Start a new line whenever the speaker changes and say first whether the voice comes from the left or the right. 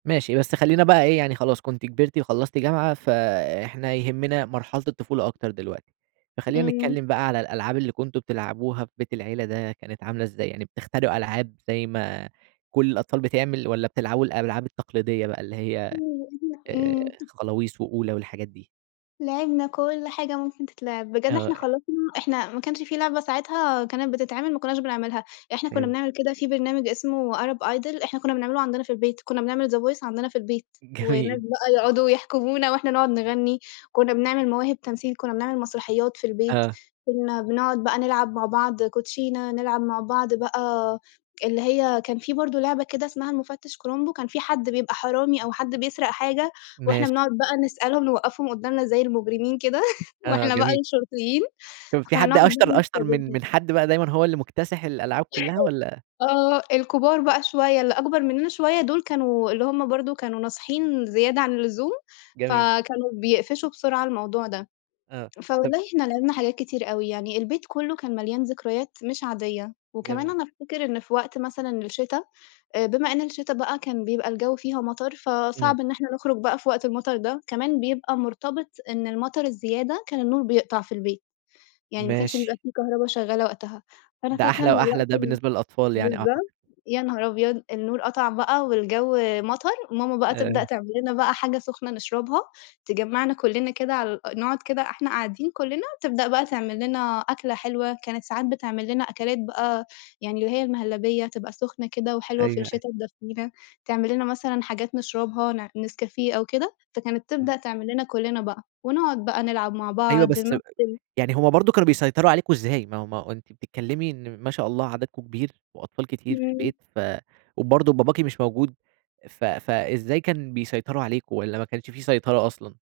right: ماشي بس خلّينا بقى إيه يعني خلاص كنتِ كبرتِ وخلّصتِ جامعة، فإحنا يهمنا مرحلة الطفولة أكتر دلوقتي، فخلّينا
left: إمم.
right: نتكلّم بقى على الألعاب اللي كنتم بتلعبوها في بيت العيلة ده كانت عاملة إزاي؟ يعني بتخترعوا ألعاب زي ما كلّ الأطفال بتعمل؟ والَّا بتلعبوا الألعاب التقليدية بقى اللي هي، آآ
left: إمم.
right: خلاويص وأولى والحاجات دي؟
left: لعِبنا كلّ حاجة ممكن تتلعب، بجد إحنا
right: آه.
left: خلّصنا إحنا ما كانش في لعبة ساعتها كانت بتتعِمل ما كُنَّاش بنعملها، إحنا كُنَّا
right: حلو.
left: بنعمل كده في برنامج اسمه Arab Idol إحنا كُنَّا بنعمله عندنا في البيت، كُنَّا بنعمل the voice عندنا في البيت، والناس
right: جميل.
left: بقى يُقعدوا يحكمونا وإحنا نقعد نغني، كُنَّا بنعمل مواهب تمثيل كُنَّا بنعمل مسرحيات في البيت،
right: آه.
left: كُنَّا بنقعد بقى نلعب مع بعض كوتشينا، نلعب مع بعض بقى اللي هي كان في برضه لعبة كده اسمها المُفتش كرومبو، كان في حد بيبقى حرامي أو حد بيسرق حاجة، وإحنا
right: ماشي.
left: بنقعد بقى نسألهم نوقّفهم قدّامنا زي المجرمين كده،
right: آه
left: وإحنا بقى
right: جميل.
left: الشرطيين،
right: كان في
left: فكُنا
right: حد أشطر أشطر من
left: [unintelligible]
right: من حد بقى دايمًا هو اللي مكتسح الألعاب كلّها والًّا؟
left: آه الكُبار بقى شوية اللي أكبر مننا شوية دُول، كانوا اللي هُم برضه كانوا ناصحين زيادة عن اللزوم،
right: جميل.
left: فكانوا بيقفشوا بسرعة الموضوع ده،
right: آه، طب
left: فوالله إحنا لعبنا حاجات كتير أوي، يعني البيت كلّه كان مليان ذكريات مش عادية، وكمان
right: جميل.
left: أنا أفتكر إن في وقت مثلًا الشتا، بما إن الشتا بقى كان بيبقى الجو فيها مطر
right: إمم.
left: فصعب إن إحنا نُخرُج بقى في وقت المطر ده، كمان بيبقى مرتبط إن المطر الزيادة كان النور بيقطع في البيت، يعني ما كانش
right: ماشي.
left: يبقى في كهربا شغالة وقتها، فأنا
right: ده
left: فاكرة إن
right: أحلى، وأحلى،
left: الوقت
right: ده
left: ب
right: بالنسبة للأطفال يعني أعتقد.
left: بالضبط، يا نهار أبيض! النور قطع بقى والجو مطر، ماما بقى تبدأ
right: آآ
left: تعمل لنا بقى حاجة سخنة نشربها، تجمّعنا كُلِّنا كده على نقعد كده إحنا قاعدين كُلِّنا، تبدأ بقى تعملِّنا أكلة حلوة، كانت ساعات بتعملِّنا أكلات بقى يعني اللي هي المهلبية تبقى سُخنة كده وحلوة في
right: أيوه، أ
left: الشتا تدفِّينا، تعمل لنا مثلًا حاجات نشربها نع نسكافيه أو كده، فكانت
right: إمم.
left: تبدأ تعمل لنا كُلِّنا بقى، ونقعد بقى نلعب مع
right: أيوه
left: بعض،
right: بس،
left: نمثّل.
right: يعني هُم برضه كانوا بيسيطروا عليكم إزاي؟ ما هو ما هو أنتِ بتتكلّمي إن ما شاء الله عددكم كبير، وأطفال كتير في
left: إمم.
right: البيت، ف وبرضه باباكِ مش موجود ف فإزاي كان بيسيطروا عليكم؟ والَّا ما كانش في سيطرة أصلًا؟